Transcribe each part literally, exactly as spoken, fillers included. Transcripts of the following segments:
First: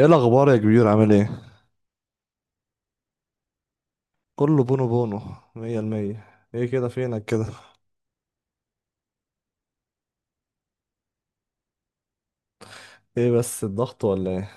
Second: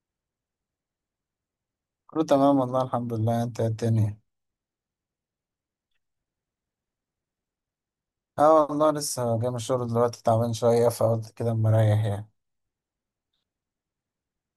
ايه الاخبار يا كبير؟ عامل ايه؟ كله تمام والله الحمد لله. انت ايه الدنيا؟ كله بونو بونو، مية المية. ايه كده؟ فينك كده؟ اه والله لسه جاي من الشغل دلوقتي، تعبان شوية فقلت كده اما اريح يعني. ايه، بس الضغط ولا ايه؟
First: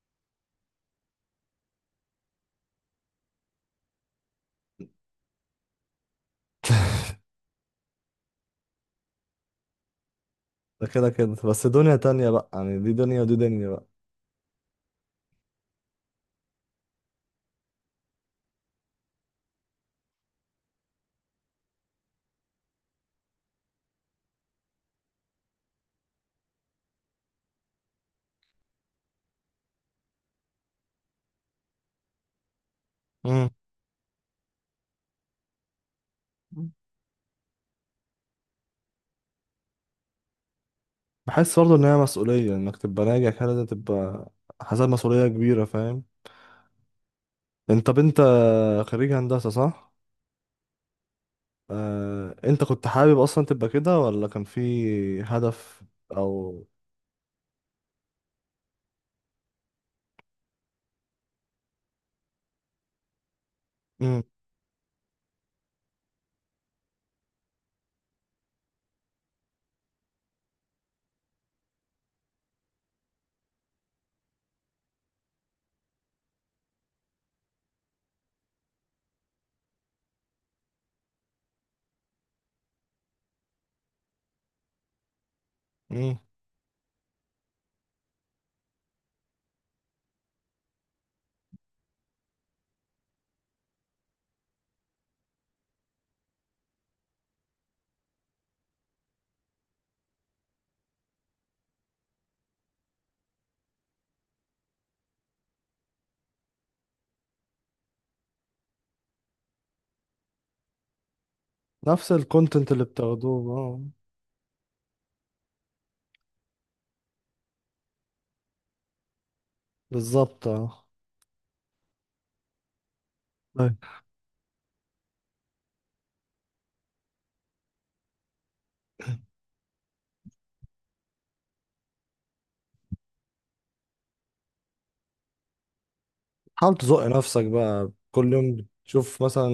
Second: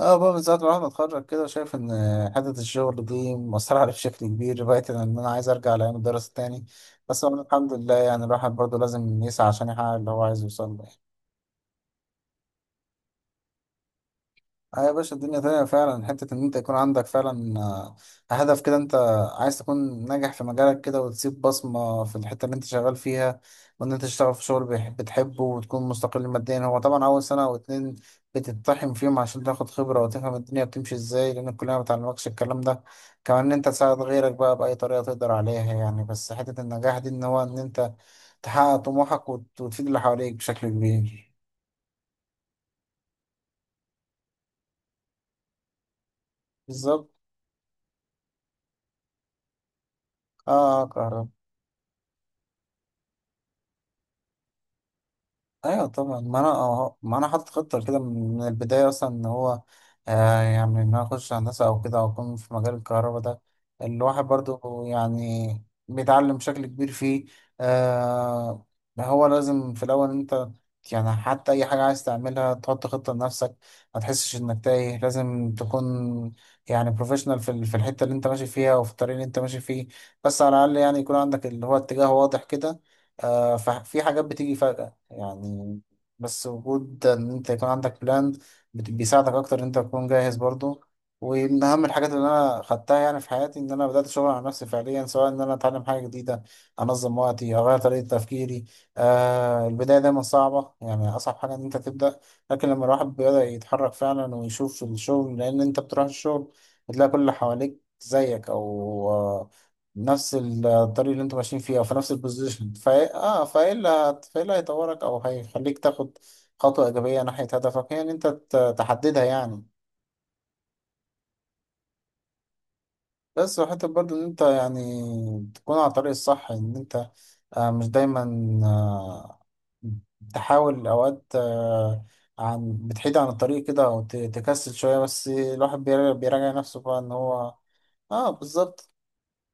اه، بقى من ساعة ما الواحد اتخرج كده شايف ان حتة الشغل دي مأثرة عليه بشكل كبير، بقيت ان انا عايز ارجع لأيام الدراسة تاني. بس والله الحمد لله، يعني الواحد برضه لازم يسعى عشان يحقق اللي هو عايز يوصل له. ده كده كده، بس دنيا تانية بقى، يعني دي دنيا ودي دنيا بقى. اه يا باشا الدنيا تانية فعلا، حتة إن أنت يكون عندك فعلا آه، هدف كده. أنت عايز تكون ناجح في مجالك كده وتسيب بصمة في الحتة اللي أنت شغال فيها، وإن أنت تشتغل في شغل بيح- بتحبه وتكون مستقل ماديا. هو طبعا أول سنة أو اتنين بتتطحن فيهم عشان تاخد خبرة وتفهم الدنيا بتمشي إزاي، لأن الكلية ما بتعلمكش الكلام ده. كمان امم إن أنت تساعد غيرك بقى بأي طريقة تقدر عليها يعني. بس حتة النجاح دي إن هو إن أنت تحقق طموحك وت- وتفيد اللي حواليك بشكل كبير. بحس برضه ان هي مسؤولية، انك تبقى ناجح كده لازم تبقى حاسس مسؤولية كبيرة، فاهم؟ بالظبط. انت، طب انت خريج هندسة صح؟ آه كهرباء. آه... انت كنت حابب اصلا تبقى كده ولا كان في هدف؟ ايوه طبعا، ما انا او أه- ما انا حاطط خطه كده من البدايه اصلا ان هو آه، يعني ان انا اخش هندسه او كده او اكون في مجال الكهرباء ده. امم الواحد برضو يعني بيتعلم بشكل كبير فيه. آه، هو لازم في الاول انت يعني حتى اي حاجه عايز تعملها تحط خطه لنفسك، ما تحسش انك تايه، لازم تكون يعني بروفيشنال في ال- في الحته اللي انت ماشي فيها وفي الطريق اللي انت ماشي فيه. بس على الاقل يعني يكون عندك اللي هو اتجاه واضح كده. آه، ففي حاجات بتيجي يعني. امم بس وجود ان انت يكون عندك بلان بت- بيساعدك اكتر ان انت تكون جاهز برضو. ومن اهم الحاجات اللي انا خدتها يعني في حياتي ان انا بدات شغل على نفسي فعليا، سواء ان انا اتعلم حاجه جديده، انظم وقتي، اغير طريقه تفكيري. آه البدايه دايما صعبه، يعني اصعب حاجه ان انت تبدا. لكن لما الواحد بيبدا يتحرك فعلا ويشوف الشغل، لان انت بتروح الشغل بتلاقي كل اللي حواليك زيك، او آه، نفس الطريق اللي انتوا ماشيين فيه او في نفس نفس الكونتنت البوزيشن. اللي فا اه بتاخدوه، فايه اه. اللي فايه اللي هيطورك او هيخليك تاخد خطوة ايجابية ناحية هدفك، هي ان انت ت- تحددها يعني. بالظبط، اه. بس وحتى برضو ان انت يعني تكون على الطريق الصح ان انت آه، مش دايما آه، تحاول اوقات آه، عن بتحيد عن الطريق كده او ت- تكسل شوية، بس الواحد بيرا- بيراجع حاول نفسه بقى تزق ان نفسك هو بقى اه كل يوم، بالظبط. تشوف مثلا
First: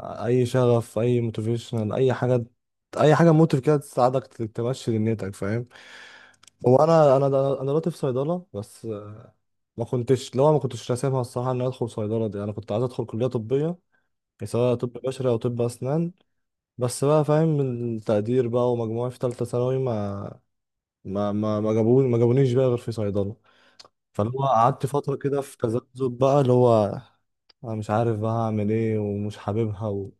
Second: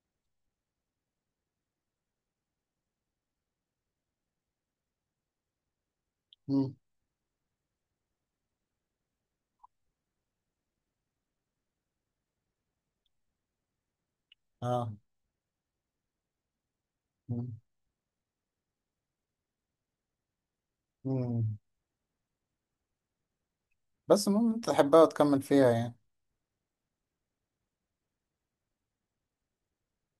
آه، اي شغف، اي موتيفيشنال، اي حاجه، اي حاجه موتيف كده تساعدك ت- تمشي دنيتك، فاهم؟ مم، هو انا انا د- انا دلوقتي في صيدله، بس آه، ما كنتش، لو ما كنتش راسمها الصراحه ان أنا ادخل صيدله دي، انا كنت عايز ادخل كليه طبيه يعني، سواء طب اه. بشري او طب اسنان. بس بقى، مم، فاهم، التقدير بقى ومجموعي في ثالثه ثانوي ما ما مم. ما ما جابوني، ما جابونيش بقى غير في صيدله. بس فاللي هو المهم إن انت قعدت تحبها فترة كده وتكمل في فيها يعني. تذبذب بقى، اللي هو أنا مش عارف بقى هعمل إيه، ومش حاببها و...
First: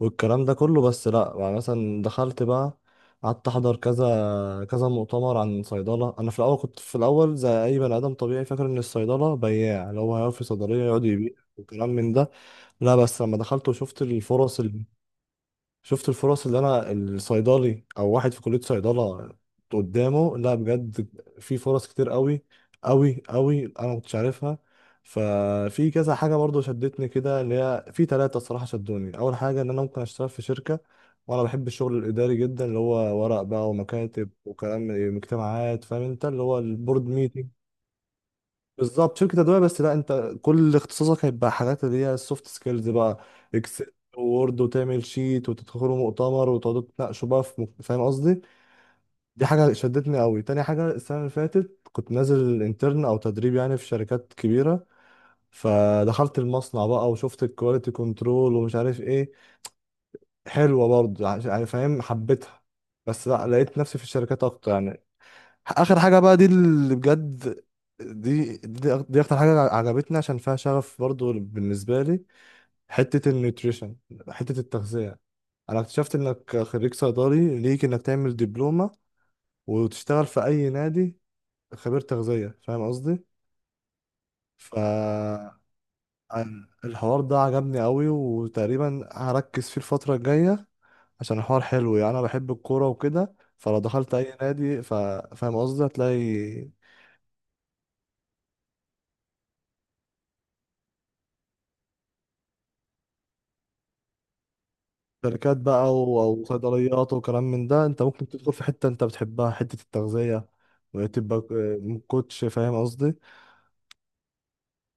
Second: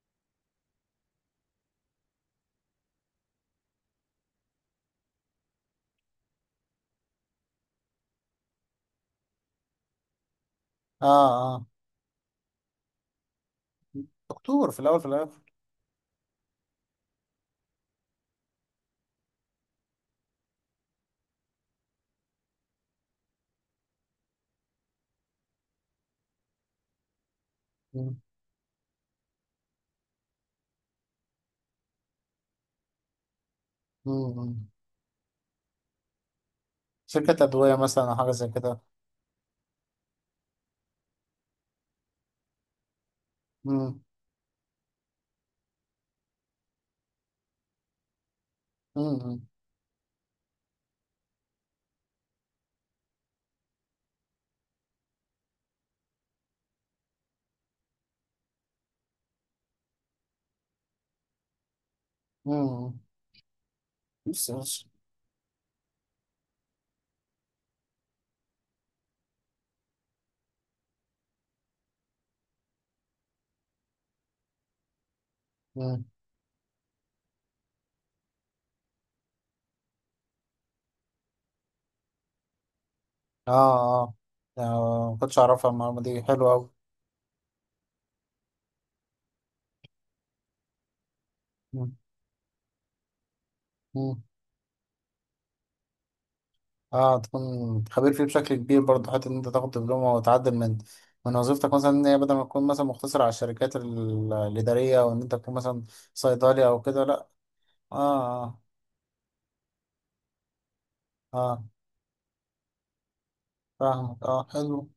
والكلام ده كله. بس لأ، يعني مثلا دخلت بقى، قعدت أحضر كذا كذا مؤتمر عن صيدلة. أنا في الأول كنت، في الأول زي أي بني آدم طبيعي، فاكر إن الصيدلة بياع، اللي هو هيقف في صيدلية يقعد اه. يبيع اه، وكلام من ده. لا، بس لما دخلت وشفت الفرص، دكتور في الاول في الاخر. شفت الفرص اللي انا الصيدلي او واحد في كلية صيدلة قدامه، لا بجد، في فرص كتير قوي قوي قوي انا ما كنتش عارفها. ففي كذا حاجة برضو شدتني كده، اللي هي في مم، ثلاثة الصراحة شدوني. اول حاجة ان انا ممكن اشتغل في شركة، وانا بحب الشغل الاداري جدا، اللي هو ورق بقى ومكاتب مم، وكلام اجتماعات، فاهم انت؟ اللي هو البورد شركة ميتنج. أدوية مثلا أو حاجة زي كده. بالظبط، شركة أدوية، بس لا، أنت كل اختصاصك هيبقى حاجات اللي هي السوفت سكيلز بقى، إكسل مم. وورد وتعمل شيت، وتدخلوا مؤتمر وتقعدوا تناقشوا بقى في مك- فاهم قصدي؟ دي مم. حاجة شدتني قوي. تاني حاجة، السنة اللي فاتت كنت نازل انترن أو تدريب يعني في شركات كبيرة، فدخلت المصنع بقى وشفت الكواليتي كنترول ومش عارف إيه، حلوة برضه، عش- يعني فاهم، حبيتها، مم. بس لا، لقيت نفسي في الشركات بس أكتر بس. يعني. اخر حاجه بقى، دي اللي بجد، دي دي, أك- دي اكتر حاجه عجبتني، عشان فيها شغف برضو بالنسبه لي. حته النيوتريشن، حته التغذيه. انا مم. اكتشفت انك خريج صيدلي، ليك انك تعمل دبلومه وتشتغل في اي نادي خبير تغذيه، فاهم قصدي؟ آه آه. ف آه، ما كنتش أعرفها، المعلومة دي حلوة أنا- أوي. الحوار ده عجبني قوي، وتقريبا هركز فيه الفتره الجايه، عشان الحوار مم. حلو يعني. انا بحب الكوره وكده، فلو دخلت مم. اي نادي ف... فاهم قصدي؟ هتلاقي آه تكون خبير فيه بشكل كبير برضه، حتى إن أنت تاخد دبلومة وتعدل من من وظيفتك مثلا، إن هي بدل ما تكون مثلا مقتصرة على الشركات ال- الإدارية، وإن أنت تكون شركات مثلا بقى و- او صيدلي أو كده صيدليات لأ. وكلام من ده. انت ممكن تدخل آه في حته انت بتحبها، حته التغذيه، آه. وتبقى آه ك- كوتش، فاهم قصدي؟ فاهمك، آه حلو.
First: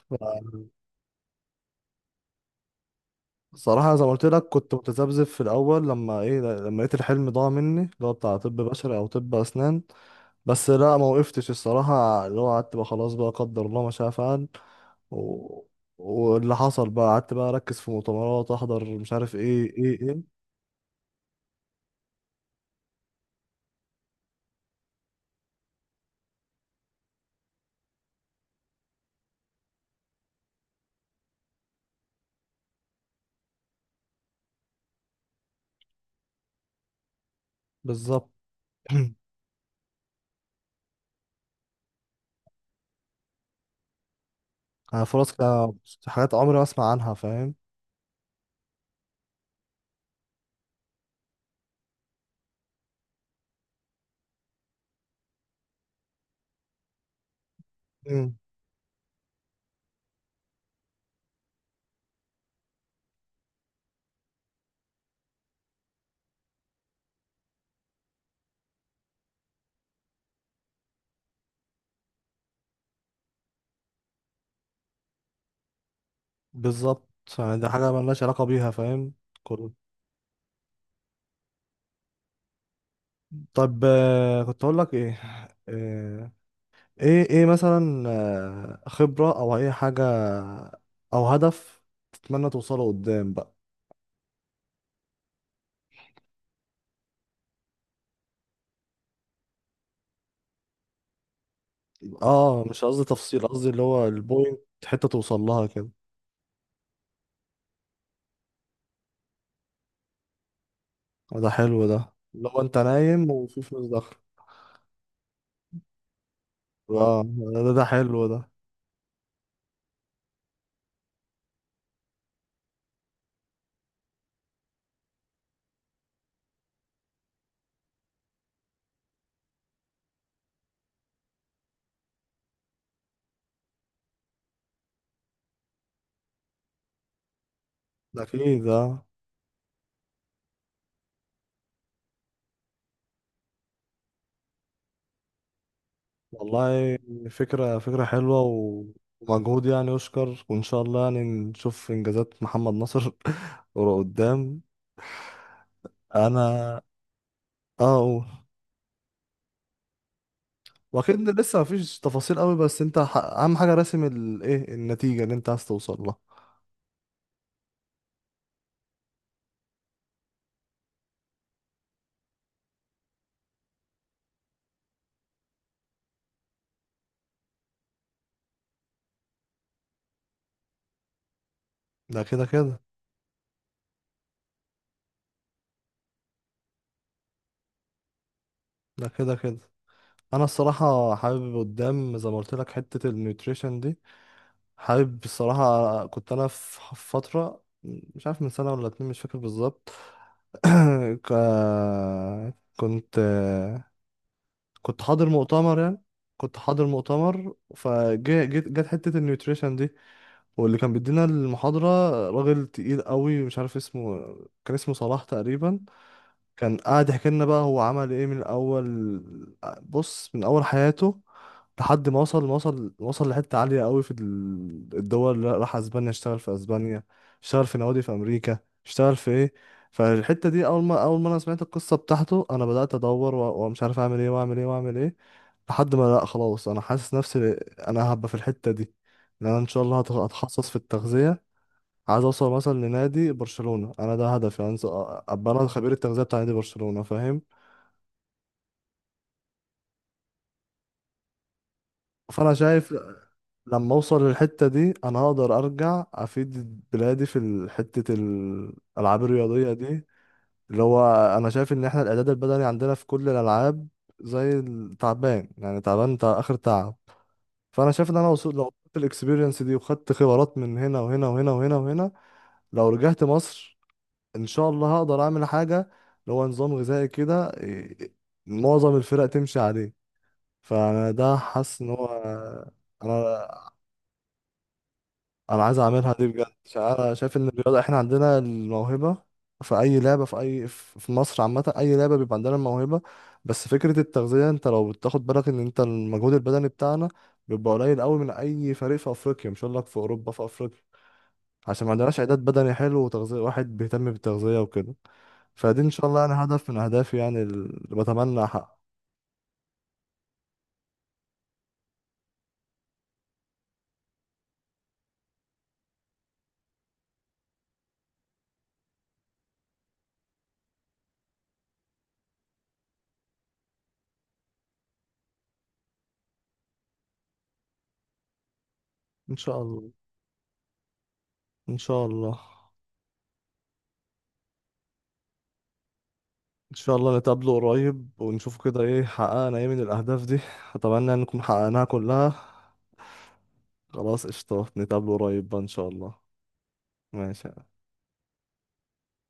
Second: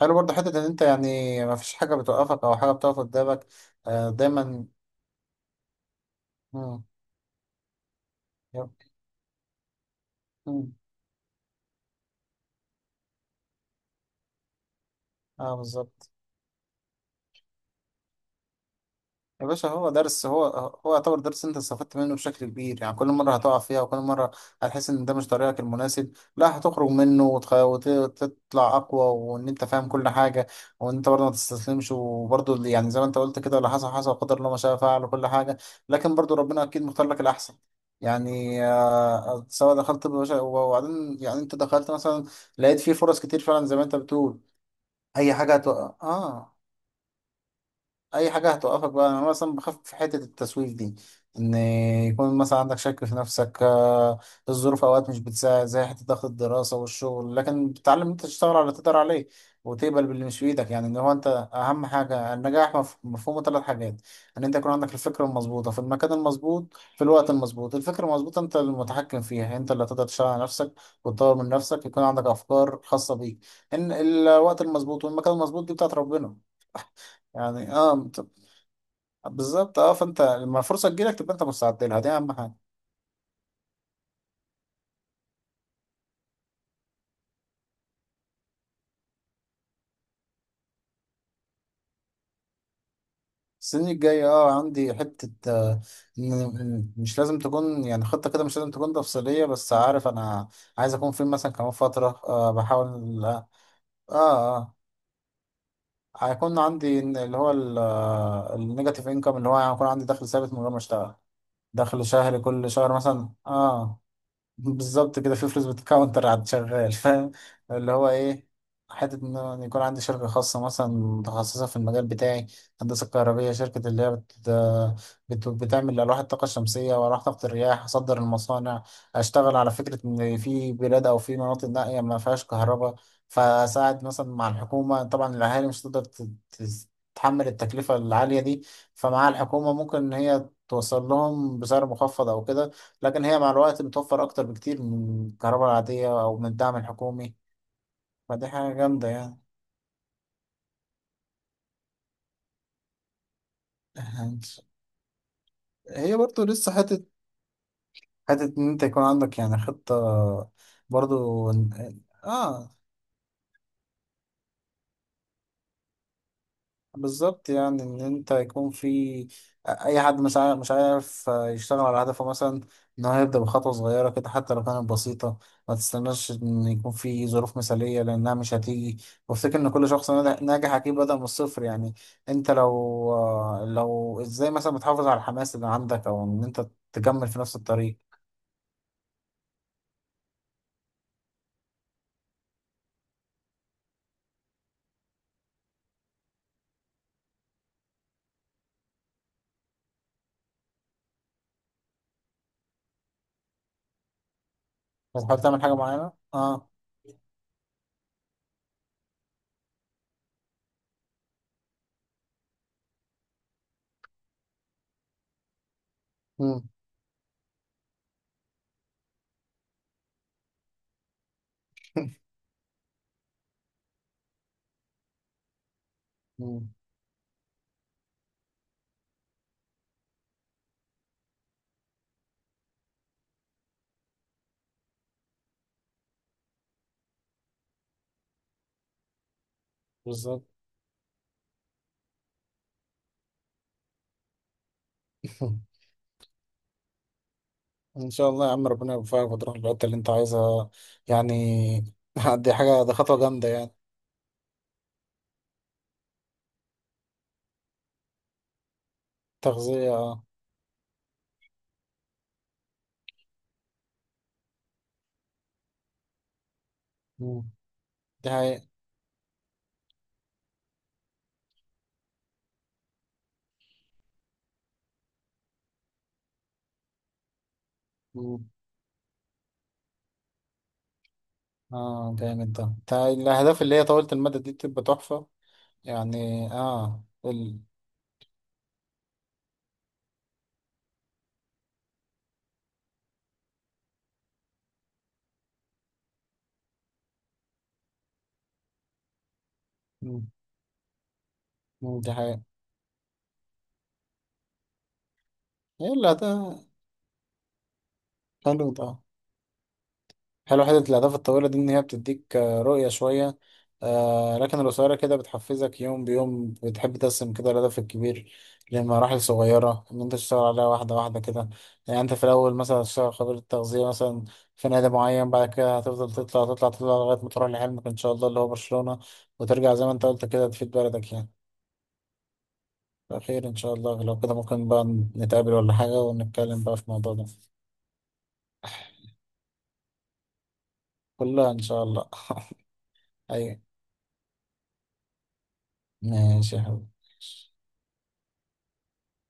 حلو برضه حتة إن أنت يعني ما فيش حاجة بتوقفك أو حاجة بتقف قدامك. صراحه زي ما آه قلت لك، دايما. كنت متذبذب في الاول، لما ايه، لما مم. لقيت الحلم ضاع مني، اللي هو بتاع طب بشري او طب اسنان. بس يب. لا، ما وقفتش الصراحه، اللي هو قعدت بقى، خلاص بقى، قدر الله ما شاء فعل، اه و... بالظبط. واللي حصل بقى قعدت بقى اركز في مؤتمرات، احضر، مش عارف يا ايه باشا هو ايه درس، ايه. هو هو يعتبر درس انت استفدت منه بشكل كبير، يعني كل مره هتقع فيها وكل مره هتحس ان ده مش طريقك المناسب لا هتخرج منه وتخ- وت- وتطلع اقوى وان انت فاهم كل حاجه. وان انت برضه ما تستسلمش، وبرضه اللي- يعني زي ما انت قلت كده اللي حصل حصل وقدر الله ما شاء فعل وكل حاجه. لكن برضه ربنا اكيد مختار لك الاحسن. بالظبط. يعني آه، سواء دخلت طب بشري وبعدين يعني انت دخلت مثلا لقيت فيه فرص كتير فعلا زي ما انت بتقول. أنا فرص اي حاجه كده، هتوقع حاجات اه. عمري ما اسمع عنها، فاهم. اي حاجه هتوقفك بقى. انا مثلا بخاف في حته التسويف دي، ان يكون مثلا عندك شك في نفسك. آه، الظروف اوقات مش بتساعد زي حته ضغط الدراسه والشغل، لكن بتتعلم إن انت تشتغل على اللي تقدر عليه وتقبل باللي مش في ايدك. يعني ان هو انت اهم حاجه، النجاح مف- مفهومه ثلاث حاجات: ان انت يكون عندك الفكره المظبوطه في المكان المظبوط في الوقت المظبوط. الفكره المظبوطه انت المتحكم فيها، انت اللي هتقدر تشتغل على نفسك وتطور من نفسك، يكون عندك افكار خاصه بيك. ان الوقت المظبوط والمكان المظبوط دي بتاعت ربنا بالظبط، يعني ده يعني. حاجة اه ملهاش علاقة بيها، فاهم. كل- بالظبط، اه فانت لما الفرصه تجيلك تبقى انت مستعد لها، دي اهم حاجه. طب آه، كنت أقول لك إيه، آه، إيه إيه مثلا، آه، خبرة أو أي حاجة أو هدف تتمنى توصله قدام بقى. السنين الجايه اه عندي حته آه، إن- إن مش لازم تكون يعني خطه كده، مش لازم تكون تفصيليه بس عارف انا عايز اكون فين مثلا كمان فتره. آه آه، مش قصدي بحاول تفصيل، اه قصدي اللي هو اه البوينت، آه، حتة توصل لها كده. هيكون عندي إن- اللي هو النيجاتيف انكم اللي هو يعني هيكون عندي دخل ثابت من غير ما اشتغل. ده حلو، دخل ده شهري اللي هو كل أنت شهر مثلا نايم وفي فلوس اه داخلة. بالظبط كده، في فلوس بتكاونتر على الشغال آه. فاهم. ده ده اللي هو حلو ده. ايه، حتة ان أنا يكون عندي شركة خاصة مثلا متخصصة في المجال بتاعي هندسة كهربية. شركة اللي هي بت... بت... بتعمل ألواح الطاقة الشمسية وألواح طاقة الرياح. أصدر المصانع، أشتغل على فكرة إن في بلاد أو في مناطق نائية ما فيهاش كهرباء. فأساعد مثلا مع الحكومة طبعا، الأهالي مش هتقدر ت... ت- تتحمل التكلفة ده العالية أكيد، دي. آه. فمع الحكومة ممكن إن هي توصل لهم بسعر مخفض أو كده. لكن هي مع الوقت بتوفر أكتر بكتير من الكهرباء العادية أو من الدعم والله الحكومي. فكرة، فكرة حلوة فدي حاجة و- جامدة يعني. ومجهود يعني يشكر، وإن شاء الله يعني نشوف إنجازات محمد نصر ورا قدام. هي برضو لسه أنا حتة، أه أقول، حتة إن أنت يكون عندك يعني خطة وأكيد برضو لسه إن- مفيش تفاصيل قوي، آه بس أنت ح- أهم حاجة راسم الإيه، النتيجة اللي أنت عايز توصل لها. بالظبط، يعني ان انت يكون في اي حد مش عارف مش عارف يشتغل على هدفه مثلا، ان هو يبدا بخطوه صغيره كده حتى لو كانت بسيطه. ما تستناش ان يكون في ظروف مثاليه لانها مش هتيجي. وافتكر ان كل شخص ناجح ناجح اكيد بدا من الصفر يعني. ده كده انت لو كده، آه، لو ازاي مثلا بتحافظ على الحماس اللي عندك او ان انت تكمل في نفس الطريق. ده كده كده. أنا الصراحة حابب قدام، زي ما قلت لك حتة النيوتريشن دي، حابب الصراحة. كنت أنا في فترة مش عارف من سنة ولا اتنين، مش فاكر بالظبط، ك- كنت كنت حاضر بتحاول تعمل حاجه مؤتمر يعني، معينه كنت اه. حاضر مؤتمر، فجت، جت حتة النيوتريشن دي، واللي كان بيدينا المحاضرة راجل تقيل قوي، مش عارف اسمه، كان اسمه صلاح تقريبا. مم. كان قاعد يحكي لنا بقى هو عمل ايه من اول، بص من اول حياته لحد ما وصل، ما وصل، وصل لحتة عالية قوي في ال- الدول اللي راح، اسبانيا، اشتغل في مم. اسبانيا، اشتغل في نوادي في امريكا، اشتغل في ايه. فالحتة دي اول ما، اول ما انا سمعت القصة بتاعته، انا بدأت ادور و- ومش عارف اعمل ايه واعمل ايه واعمل ايه، لحد ما لا، خلاص، انا حاسس نفسي انا هبقى في الحتة دي، ان انا ان شاء الله هت- بالظبط. هتخصص في التغذية. عايز اوصل مثلا لنادي برشلونة، انا ده هدفي يعني. أنزل ابقى انا خبير التغذية بتاع نادي برشلونة، فاهم. ان شاء الله يا عم ربنا يوفقك وتروح الحته اللي انت عايزها يعني. فانا دي حاجه، شايف دي خطوه جامده يعني. لما اوصل للحتة دي انا هقدر ارجع افيد بلادي في ال- حتة الالعاب الرياضية تغذيه دي، اه. اللي هو انا شايف ان احنا الاعداد البدني عندنا في كل الالعاب زي التعبان، يعني تعبان، تع- اخر تعب. مم. فانا شايف ان انا دي وصلت، لو حقيقة. وصلت الاكسبيرينس دي وخدت خبرات من هنا وهنا وهنا وهنا وهنا، لو رجعت مصر ان شاء الله هقدر اعمل حاجه، اللي هو نظام غذائي كده، إيه، مم. معظم الفرق تمشي عليه. فانا ده حاسس ان اه جامد هو، ده، ده انا الاهداف اللي هي طويله المدى دي بتبقى تحفه. انا عايز اعملها دي بجد، يعني عشان اه انا شايف ان ال... الرياضه احنا عندنا الموهبه، في اي لعبه، في اي، في مصر عامه اي لعبه بيبقى عندنا الموهبه، بس فكره التغذيه، انت لو بتاخد بالك ان انت المجهود البدني بتاعنا بيبقى قليل قوي من اي فريق في افريقيا، مش هقول لك في مم. اوروبا، في افريقيا، عشان ما مم. دي عندناش اعداد حقيقة. بدني حلو وتغذيه، واحد بيهتم بالتغذيه وكده. فدي ان شاء يلا الله يعني ده هدف من اهدافي يعني، اللي بتمنى حلو احققه. ده، حلو حتة الأهداف الطويلة دي إن هي بتديك آه، رؤية شوية. آه لكن القصيرة كده بتحفزك يوم بيوم، بتحب تقسم كده الهدف الكبير لمراحل صغيرة إن أنت تشتغل عليها واحدة واحدة كده. يعني أنت في الأول مثلا هتشتغل خبير التغذية مثلا في نادي معين، بعد كده هتفضل تطلع تطلع تطلع لغاية ما تروح لحلمك إن شاء الله اللي هو برشلونة. ان شاء وترجع زي الله. ما أنت قلت كده تفيد بلدك يعني. ان شاء الله. بخير إن شاء الله. لو كده ممكن بقى نتقابل ولا حاجة ونتكلم ان بقى في شاء الموضوع الله ده. نتقابله قريب ونشوف كده ايه حققنا ايه من الاهداف دي، اتمنى ان نكون كلها إن شاء حققناها الله. كلها. أيوة. خلاص، قشطة، نتقابله قريب بقى ان شاء الله. ماشي يا حبيبي. ماشي.